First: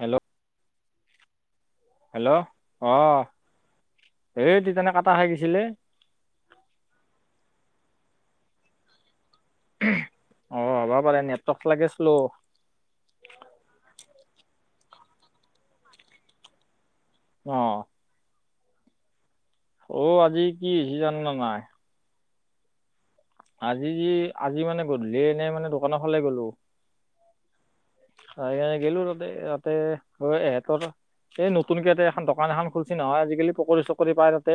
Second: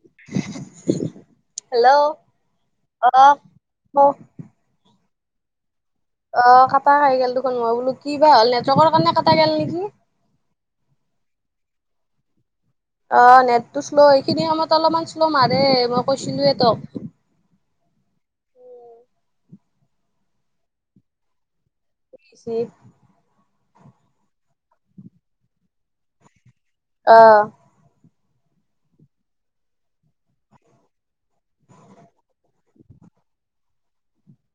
Hello hello অ আহ পা হাগিছিলে অ' কটা খাই গেল দেখোন মই বোলো, কি বা হ'ল নেটৱৰ্কৰ কাৰণে কাটা কাটা গ'ল নেকি। টক লাগেছোলো। অ' নেটটো শ্ল' এইখিনি সময়ত অলপমান শ্ল' মাৰে, মই কৈছিলোয়ে তোক। অহ অ'আজি কি হৈছি জান ন নাই? কি হৈছি। আজি যি, আজি মানে গধূলি এনেই মানে, দোকানৰ ফালে গ'লো। অহ আহি কেনে গেলো তাতে, তাতে হে [unintelligible] ৰ এই নতুনকে এতে এখন, দোকান এখন খুলছে নহয়। আজিকালি, পকৰি চকৰি পায় তাতে।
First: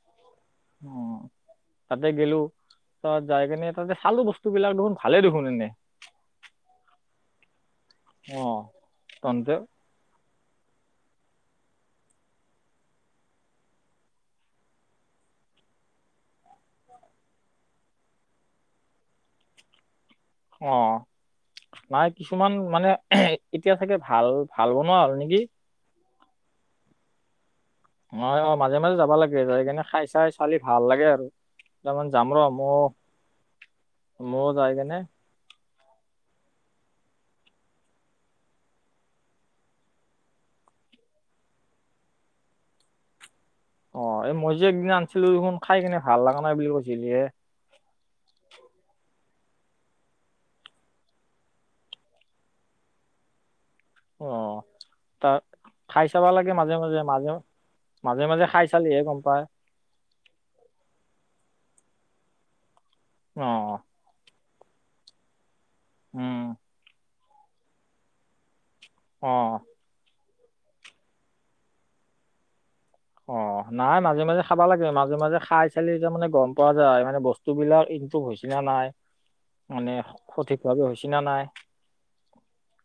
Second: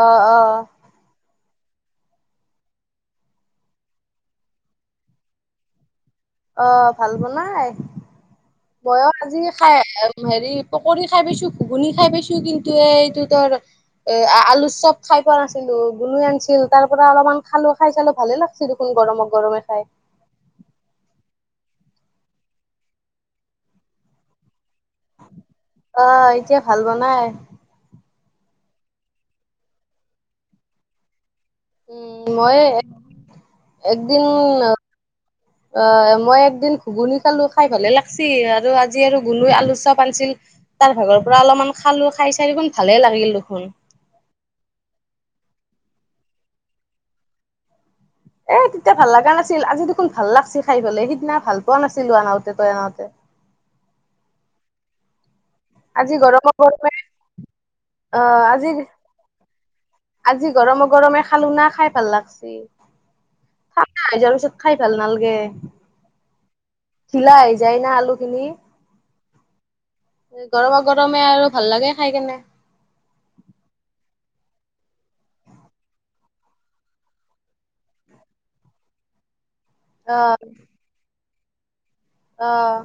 অ' অ'। তাতে গলো, তাত যাই কেনে তাতে, খালো বস্তুবিলাক দেখোন ভালে দেখোন এনে। অ' ভাল বনাই। অ বৌয়ে আজি তহতে খাই আহে হেৰি, পকৰি খাই পাইছো, ঘুগুনী খাই পাইছো, কিন্তু এই, এইটো তৰ এ আলু চপ খাই পোৱা নাছিলো। গুলুৱে আনিছিল, তাৰ পৰা অলপমান খালো, খাই চালো ভালে লাগিছিল দেখুন গৰম-গৰমে, খায়। অ' নাই কিছুমান মানে, এতিয়া চাগে ভাল ভাল বনোৱা হ'ল নেকি? অ'এতিয়া ভাল বনাই। অ' মাজে-মাজে যাব লাগে। যাই কিনে খাই চাই, ছালি ভাল লাগে আৰু। তাৰমান উম, যাম ৰ মই ময়ো একদিন, ময়ো যাই কেনে অ' মই এক এদিন ঘুগুনি খালো, খাই ভালে লাগিছি। আৰু আজি আৰু গুলুৱে আলু চপ' আনিছিল, তাৰ ভাগৰ পৰা অলপ অকমান খালো, খাই চাই দেখোন ভালে লাগিল। দেখোন। অ' এই মই যে একদিন আনিছিলো দেখোন, খাই কিনে ভাল লগা নাই বুলি কৈছিলি হে। এ তেতিয়া ভাল লগা নাছিল। আজি দেখোন ভাল লাগছে খাই পেলাই, সিদিনা ভাল পোৱা নাছিলো আনাওতে, তই আনাওতে। অ' তাত খাই আজি চাবা গৰমে লাগে গৰমে মাজে-মাজে, মাজে-মাজে-মাজে, অ' খাই আজি চালেহে, গ'ম পায়। আজি গৰমে-গৰমে খালো না। খাই ভাল লাগছি। অ ঠাণ্ডা হৈ যোৱাৰ পিছত, খাই ভাল নালাগে। উম। ধিলা হৈ যায় না আলু খিনি। অ'। গৰমে-গৰমে আৰু, ভাল লাগে খাই কেনে। অ' নাই মাজে-মাজে খাবা লাগে, মাজে-মাজে খাই চালি যে, মানে গ'ম পোৱা যায়। মানে বস্তু বিলাক হৈছিনে নে নাই, মানে অ' সঠিক ভাৱে হৈছি না নাই। অ'।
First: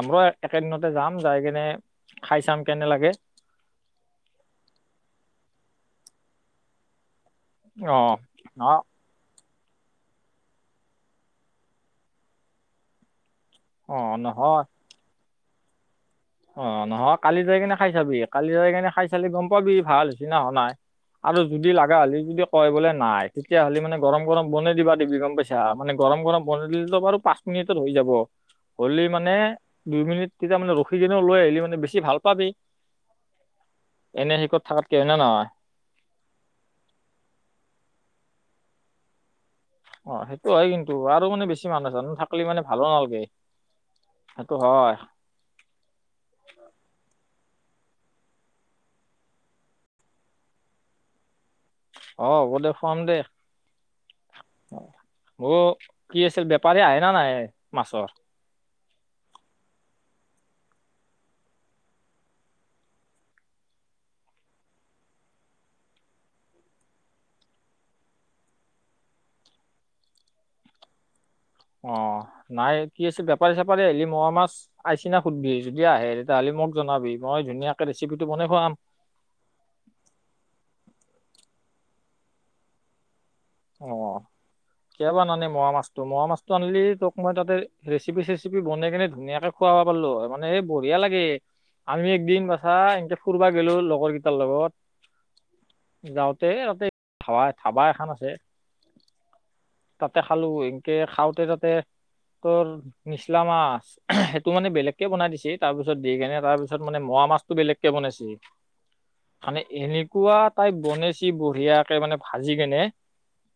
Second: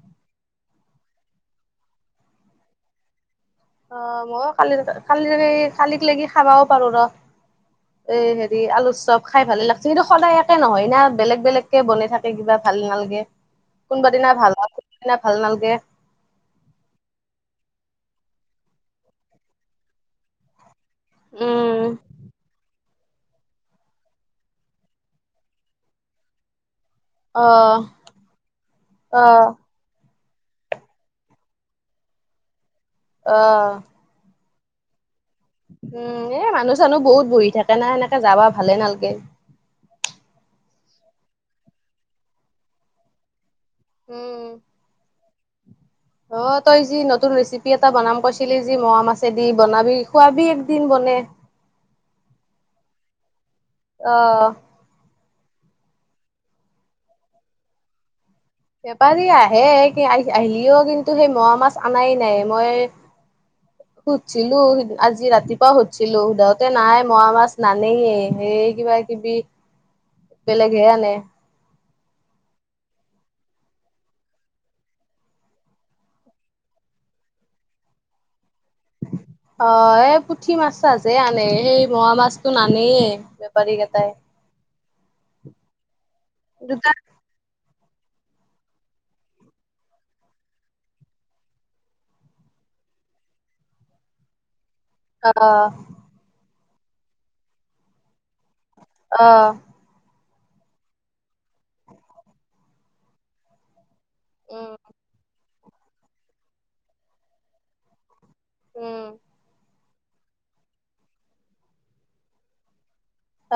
আমৰো একেদিনতে যাম, যাই কেনে, খাই চাম কেনে লাগে। অ' মই কালি-কালি-কালি লেকে খাবাও পাৰো অ ৰহ। এই হেৰি, অ আলু চপ খাই ভালে লাগিছে। কিন্তু সদায় একে নহয় না, বেলেগ-বেলেগ কে বনাই থাকে, কিবা ভাল নালাগে। অ কোনোবাদিনা ভাল নহয় লগে, কোনোবাদিনা ভাল নালাগে। অ' নহয়, কালি যাই কিনে খাই চাবি। কালি যাই কিনে খাই চালি গ'ম পাবি, ভাল হৈছিনা, হোৱা নাই। আৰু যদি উম। লগা হ'লি যদি, কয় বোলে নাই নাই, তেতিয়া হ'লে মানে, গৰম-গৰম, বনাই দিব' দিবি গ'ম পাইছা, মানে গৰম গৰম, বন [unintelligible] পাঁচ অ মিনিটত হৈ যাব। হ'লে অ মানে, দুই মিনিট তেতিয়া মানে, ৰ কিনে লৈ আহিলে মানে, বেছি ভাল পাবি। অহ। এনে শিকত থাকাতকে হয়নে নহয় উম, এ মানুহ চানুহ বহুত বহি থাকে না সেনেকে যাবা, ভালে নালগে। অ' সেইটো হয় কিন্তু। আৰু মানে বেছি মানুহ জানো থাকিলি মানে, ভালো নালগে। উম সেইটো হয়। অ' তই যি নতুন ৰেচিপি এটা বনাম কৈছিলি যি, ম'ৱা মাছে দি বনাবি, খুৱাবি একদিন বনাই। অ' হ'ব দে, খুৱাম দে। অহ। অ' কি আছিল বেপাৰী আহে নে নাহে মাছৰ? বেপাৰী আহে আহ আহিলিও, কিন্তু সেই মোৱা মাছ অননাই নাই মই সুধছিলো আজি ৰাতিপুৱাও সুধছিলো, সোধাওতে নাই মোৰা মাছ নানেইয়ে সেই এই কিবা কিবি বেলেগ হে আনে। অ' নাই কি আছে বেপাৰী চেপাৰী আহিলি মোৰা মাছ আইছিনা সুধবি, যদি আহে তেতিয়াহ'লে মোক জনাবি মই ধুনীয়াকে ৰেচিপিটো বনাই খোৱাম। অ' এই পুঠি মাছজে আনে সেই মোৰা মাছতো নানেই। অ' কিয়াবাৰ নানে মোৰা মাছটো মোৰা মাছটো আনিলি দুটা তোক মই তাতে ৰেচিপি চেচিপি বনাই কেনে ধুনীয়াকে খুৱাব পালো হয় মানে এ বঢ়িয়া লাগে। আমি একদিন বাছা এনকে ফুুৰবা গলো লগৰ কেইটাৰ লগত। আহ, যাওঁতে তাতে ধাবা ধাবা এখন আছে। আহ, তাতে খালো এনকে খাওঁতে তাতে তোৰ নিচলা মাছ। সেইটো মানে উম বেলেগকৈ বনাই দিছে তাৰপিছত দি কিনে তাৰপিছত মানে মৰা মাছটো বেলেগকৈ বনাইছে। উম মানে এনেকুৱা তাই বনাইছি বঢ়িয়াকে মানে ভাজি কেনে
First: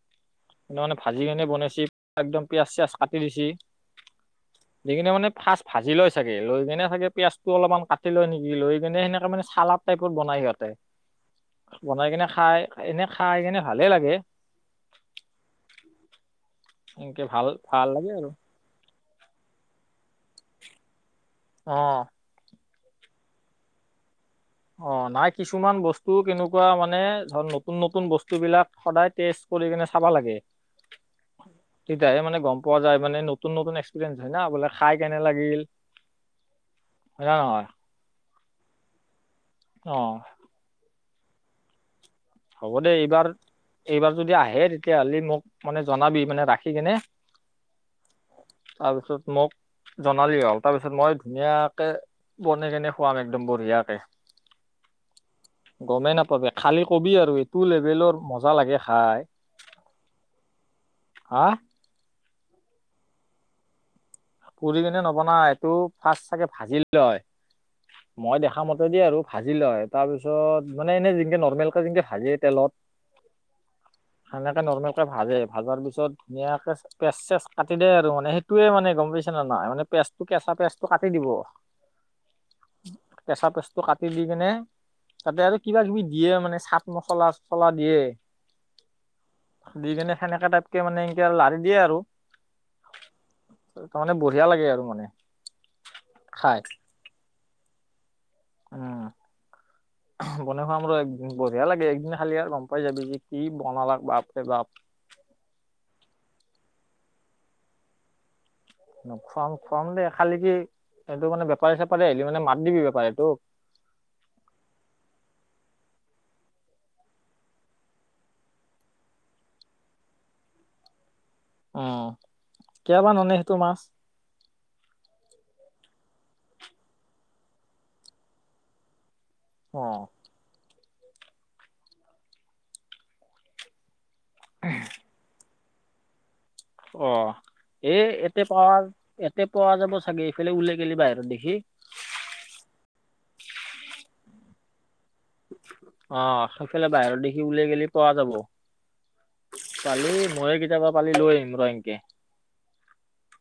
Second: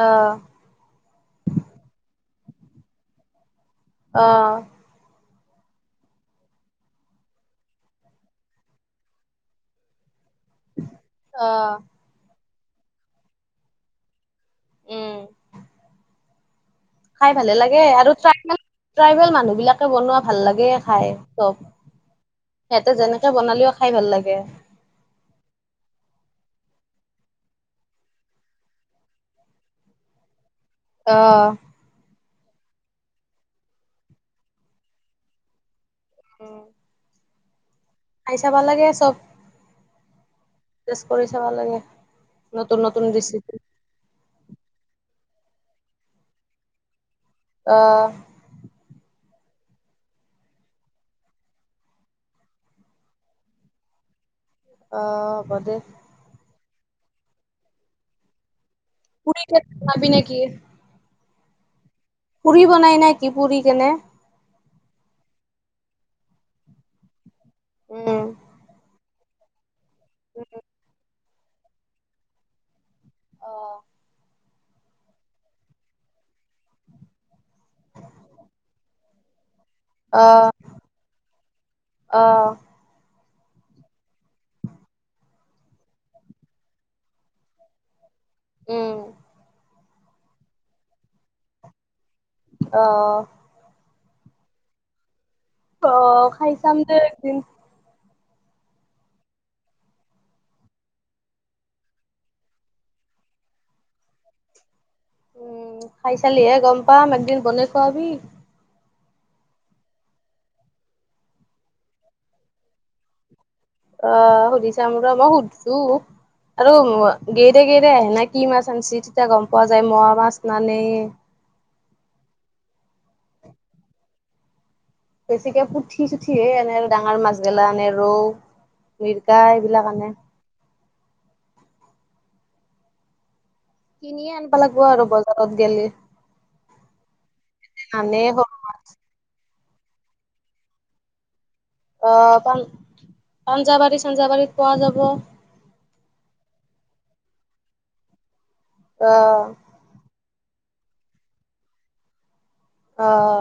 আহ সানে ভাজি কেনে বনাইছ একদম পিয়ঁয়াজ চিয়াজ কাটি দিচি। অ'। ফাৰ্ষ্ ভাজি লয় চাগে লৈ কেনে চাগে পিয়য়াজ টো অলপমান কাটি লয় নেকি লৈ কেনে সেনেকে মানে চালাদ টাইপ বনাই সিহতে, আহ বনাই কেনে খাই এনে খাই কেনে ভালে লাগে। উম এনেকে খাই ভাল ভালে লাগে ভাল আৰু আৰুাই ট্ৰাইবেল মানুহ বিলাকে বনোৱা ভাল লাগে খাই। চব আহ, সিহঁতে যেনেকে বনালেও খাই ভাল লাগে। অ' নাই কিছুমান বস্তু কেনেকুৱা মানে ধৰ নতুন নতুন বস্তু বিলাক সদায় তেজ কৰি কিনে চাবা লাগে। আহ, তেতিয়াহে মানে গ'ম পোৱা যায়, মানে নতুন নতুন এক্সপিৰিয়েঞ্চ হয় না বোলে খাই কেনে লাগিল। [inaudible] নয়। খাই চাব লাগে চব। অ'। তেছ কৰি চাব লাগে। হ'ব নতুন দে নতুন এইবাৰ ৰেচিপি এইবাৰ যদি আহে তেতিয়াহ'লে মোক মানে জনাবি মানে ৰাখি কেনে আহ। মুক জনালি হ'ল তাৰপিছত মই ধুনীয়াকে বনাই কেনে খুৱাম একদম বঢ়িয়াকে। অ' হব দে। খালী কবি আৰু এইটো লেভেলৰ মজা লাগে। খাই পুৰি ঠেত খুৱাবি নেকি। হা? পুৰি বনাই নে কি পুৰি কেনে? পুৰি কিনে নবনাই এইটো ফাৰ্ষট চাগে ভাজিল লয় উম মই দেখা মতে দে আৰু। ভাজি লয় তাৰপিছত মানে এনে যেনকে নৰ্মেলকে যেকে ভাজে তেলত। আহ। সেনেকৈ নৰ্মেলকৈ ভাজে ভাজাৰ পিছত ধুনীয়াকৈ পেচ চেচ কাটি দে আৰু মানে সেইটোৱে মানে গম পাইছ খেন নাই মানে পেজটো আহ কেঁচা পেজটো কাটি দিব। আহ কেঁচা পেচটো কাটি দি কিনে তাতে আৰু কিবা কিবি দিয়ে মানে চাট মছলা চচলা দিয়ে। উম। দি কিনে সেনেকা টাইপকে মানে এনকে লাৰি দিয়ে আৰু। আহ। তাৰ মানে বঢ়িয়া লাগে আৰু মানে। অ' খাই খাইছাম দে একদিন। উম। বনাই খোৱা আমাৰ একদিন বঢ়িয়া লাগে একদিন খালি আৰু গম পাই যাবি যে কি বনালাক বাৰে বাপ। উম খাই চালিহে গম পাম একদিন বনাই খোৱাবি। খুৱাম, খুৱাম দেই খালি কি এইটো মানে বেপাৰী চেপাৰী আহিলি মানে মাত দিবি বেপাৰী এইটোক। অ' সুধিছাম ৰহ, মই সুধছো। আৰু গেইৰে গেইৰে আহে না কি মাছ আনিছে তেতিয়া গম পোৱা যায় মুৱা মাছ নানে। উম, কিয়াবা ননে সেইটো মাছ। বেছিকে পুঠি চুঠিয়ে আনে ডাঙৰ মাছবেলা আনে ৰৌ, মিৰ গা অ এইবিলাক আনে। কিনিয়ে আনব লাগিব আৰু বজাৰত গলে। অ' এই এতে প এতে। পোৱা যাব চাগে এইফালে ওলাই গেলি বাহিৰত দেখি। আহ পান পাঞ্জাবাৰী, চাঞ্জাবাৰীত পোৱা যাব। অ' সেইফালে বাহিৰত দেখি উওলাই গেলি পুৱা যাব। আহ। মই কেতিয়াবা পালি লৈ আহিম ৰহ ইনকে। আহ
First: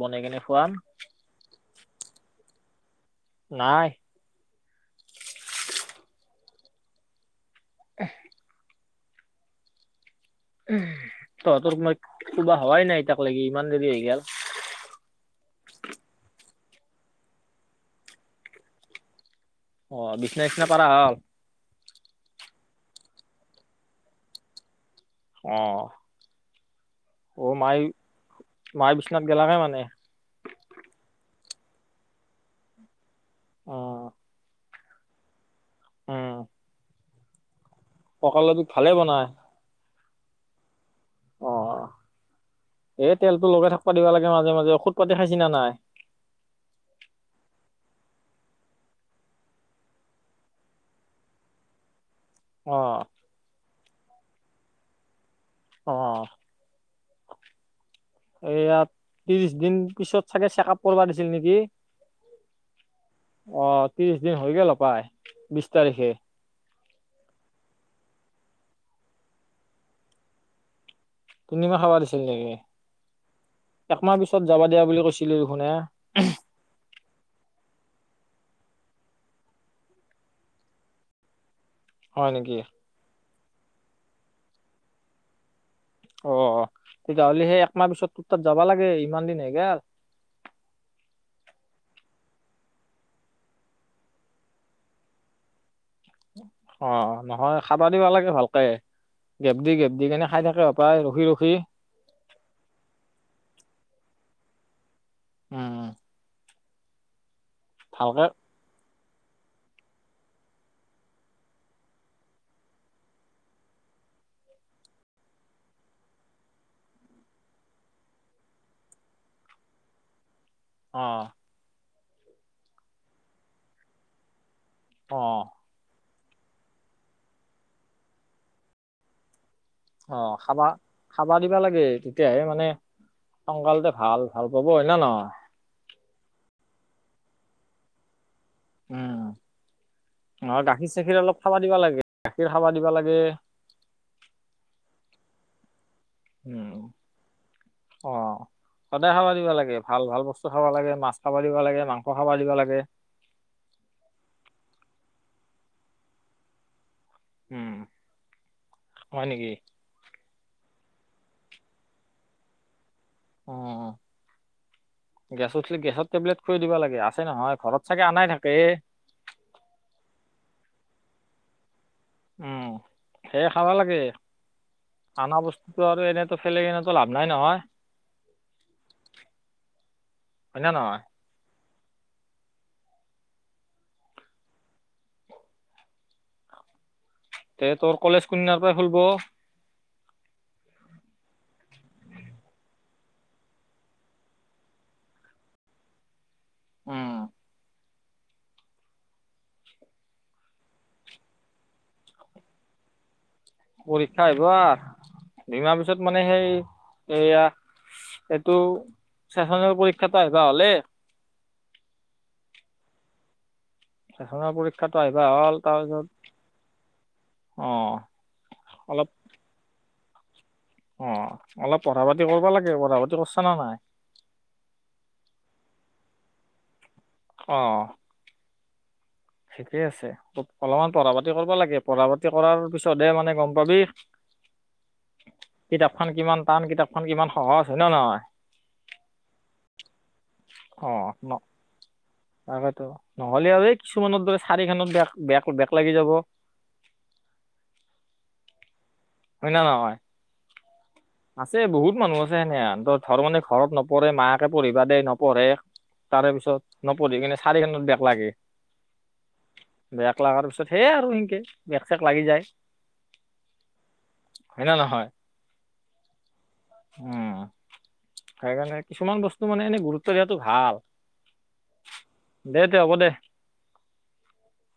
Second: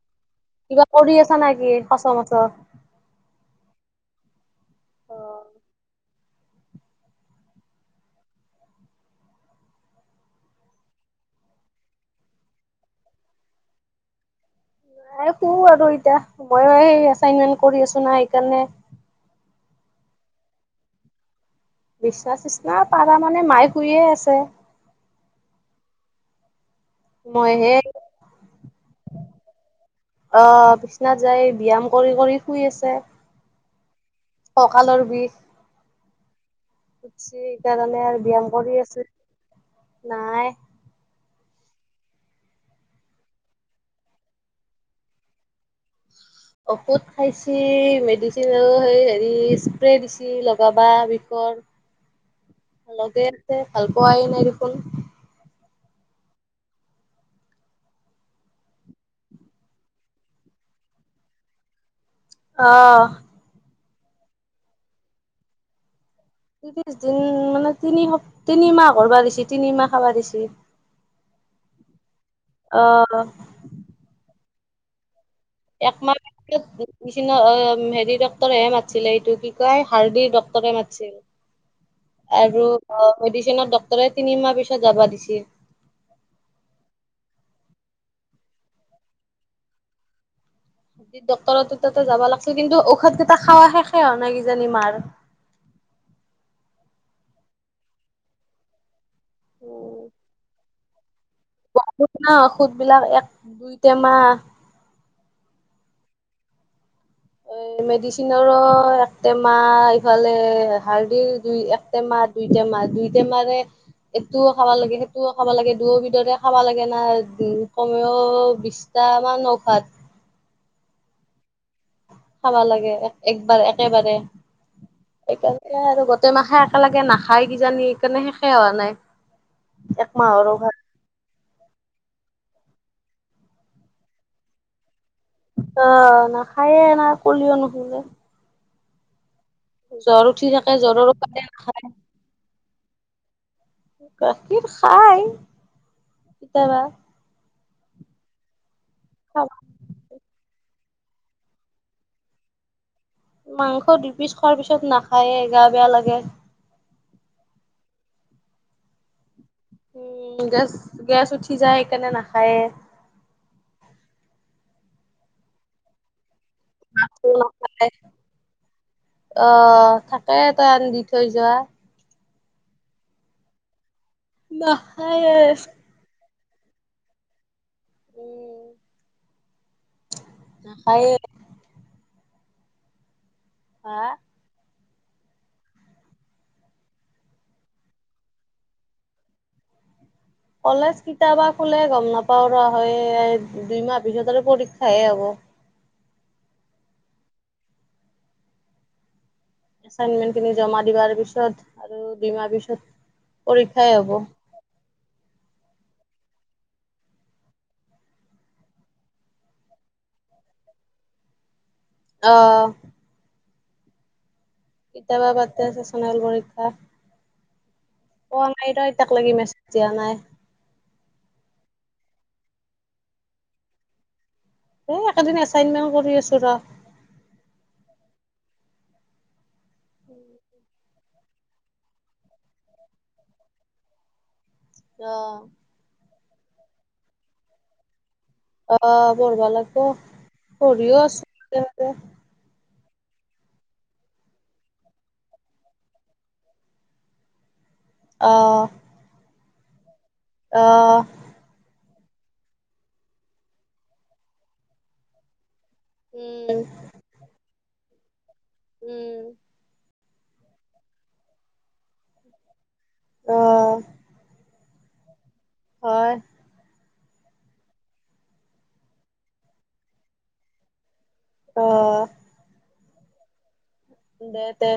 বনে কেনে খুৱাম কিবা কৰি আছা নে কি সচ মচৰ? নাই। অ'। উ উ তহঁতৰ মই ক'বা হোৱাই নাই ইতাক লাগি ইমান দেৰি হৈ গল। শুউ আৰু এতিয়া মইো এই এচাইনমেন্ট কৰি আছো না সেইকাৰণে। অ বিচনা চিচনা পাৰা হ'ল। বিশচনা চিচনা পাৰা মানে মায়ে শুৰিয়ে আছে। আহ। অ মইহে মায়ে মায় বিচনাত গেলাকে মানে। বিচনা যায় ব্যায়াম কৰি কৰি শুই আছে। অ' ককালৰ বিষ। উম। হৈছে সেইকাৰণে আৰু ব্যয়ায়াম কঁকালৰ বিষ কৰি ভালে আছো বনাই নাই। অ। এ তেলতো লগাই থাকিবা দিবা লাগে মাজে মাজে ঔষধ পাতি খাইছি না নাই। ঔষুধ খাইছ মেডিচিন আৰু সেই হেৰি স্প্ৰে দিছে লগাবা বিষৰ। [inaudible] লগাতে ভাল পোৱাই নাই দেখোন। অ এইয়া ত্ৰিশ দিন পিছত চাগে চেক আপ কৰাব দিছিল নেকি। আহ অ ত্ৰিশ দিন হৈ গ হপায় বিশ তাৰিখে। ত্ৰিশ দিন মানে তিনি সপ তিনিমাহ ঘৰ বকৰবা দিছে তিনিমাহ খাব দিছে। তিনি মাহ খাবা দিছিলাকে একমাহ পিছত যাবা দিয়া বুলি কৈছিল। একমাহ নিচিনা অ'। উম হেৰি ডক্তৰেহে মাতিছিলে এইটো কি কয় হাৰ্ডিৰ ডক্টৰে মাতিছিল। হয় নেকি আৰু মেডিচনৰত ডক্টৰে তিনিমাহ পিছত যাবা দিছিল। অ' তেতিয়াহ'লে সেই একমাহ পিছত তোৰ তাত যাবা লাগে ইমান দিন হয়গেল। ডক্তৰ তাতে যাবা লাগিছিল। কিন্তু ঔষধ কেইটা খোৱা শেষে হোৱা নাই কিজানি মাৰ। [inaudible] অ' নহয় খাবা দিব লাগে ভালকে গেপ দি গেপ দি কেনে খাই থাকে। পাই ৰখি ৰখি। বহুত ন ঔষধ বিলাক এক দুই টেমাহ উম। উম ভালকে মেডিচিনৰো টেমি ইফালে হাৰ্দিৰ দুই এক টেমাহ দুই টেমাহ দুইটেমাৰে এইটোও খাবা লাগে সেইটোও খাব লাগে দুয়ো বিধৰে খাব লাগে না উ কমেও বিশটা টামান ঔষধ [inaudible] অ' খাবা লাগে একবাৰ একেবাৰে অ সেইকাৰণে আৰু মাখে [unintelligible] একেলগে নাখায় কিজানি সেইকাৰণে শেষাই হোৱা নাই অ একমাহৰ খাবা ঔষধ খাবা দিবা লাগে তেতিয়াহে মানে সংকালতে ভাল ভাল পাব হয় না নহয় অ নাখায়ে না কলিও নুশুনে জ্বৰ উঠি উম নহয় থাকে জ্বৰৰ গাখীৰ-চাখীৰ অলপ কাৰণে খাবা দিবা নাখায় লাগে গাখীৰ খাবা দিবা লাগে গাখীৰ খাই উম, অ' সদায় খাব দিব লাগে ভাল ভাল বস্তু খাব লাগে। মাছ খাব দিব লাগে, মাংস খাব দিব লাগে। মাংস দু পিচ খোৱাৰ পিছত নাখায়ে গা বেয়া লাগে। উম, হয় নেকি। উম, গেছ গেছ উঠি যায় স কেনে নাখায়। উম গেছ উঠিলে, গেছৰ টেবলেট। খুৱাই দিব লাগে আছে নহয় ঘৰত চাগে আনাই থাকে অ' থাকে তই আনদি থৈ যোৱা উম সেয়া খাবা লাগে নাখায়ে খানা বস্তুতটো আৰু এনে চবফালে কিনোতো [unintelligible] লাভ নাই নহয় উম হয় নে নহয় খায়ে হা। এ তোৰ কলেজ কোন দিনা পা খুলিব? কলেজ কিতাবা খোলে গম নাপাও ৰ, হে দুইমাহ পিছত আৰু পৰীক্ষাহে হ'ব। উম। এচাইনমেন্ট খিনি জমা দিবাৰ পিছত, আৰু দুইমাহ পিছত। পৰীক্ষাই হ'ব পৰীক্ষা আহিব আৰ, দুমাহ পিছত মানে সেই এয়া এইটো চেচনেৰ পৰীক্ষাটো আহিবা হলে। অ। চেচনেল পৰীক্ষাটো আহিবা কেতিয়াবা হ'ল পাতে তাৰপিছত চেচনেল পৰীক্ষা। অ পোৱা নাই ৰ, অলপ এতাক লাগি মেছেজ দিয়া নাই। অ অলপ পঢ়া পাতি কৰিবা লাগে, পঢ়া পাতি কৰছ নে নাই? এ একেদিন এচাইনমেণ্ট কৰি আছো ৰ। অ। ঠিকেই আছে, অলপমান পঢ়া পাতি কৰবা লাগে, পঢ়া পাতি কৰাৰ পিছতহে মানে গম পাবি। অ কিতাপখন কিমান টান কিতাপখন কিমান সহজ হয় নে নহয়। অ পঢ়বা লাগিব, অ পঢ়িও আছো ন তাকেতো নহলে আ কিছুমানৰ দৰে চাৰিখনত বেক বেক বেক লাগি যাব। অ। হয় না নহয়? অ। আছে বহুত মানুহ আছে সেনেহেন, ধৰ মানে ঘৰত নপঢ়ে মাকে পঢ়িবা দে নপঢ়ে। তাৰে পিছত, উম নপঢ়ি কিনে চাৰিখনত বেক লাগে। উম। বেক লগাৰ পিছত সে আৰু সেনকে বেক-চেক লাগি যায়। অ। হয় না নহয়! হয়। উম, সেইকাৰণে কিছুমান বস্তু মানে এনে গুৰুত্ব দিয়াতটো ভাল। অহ দে তে, হ'ব দে। দে দে।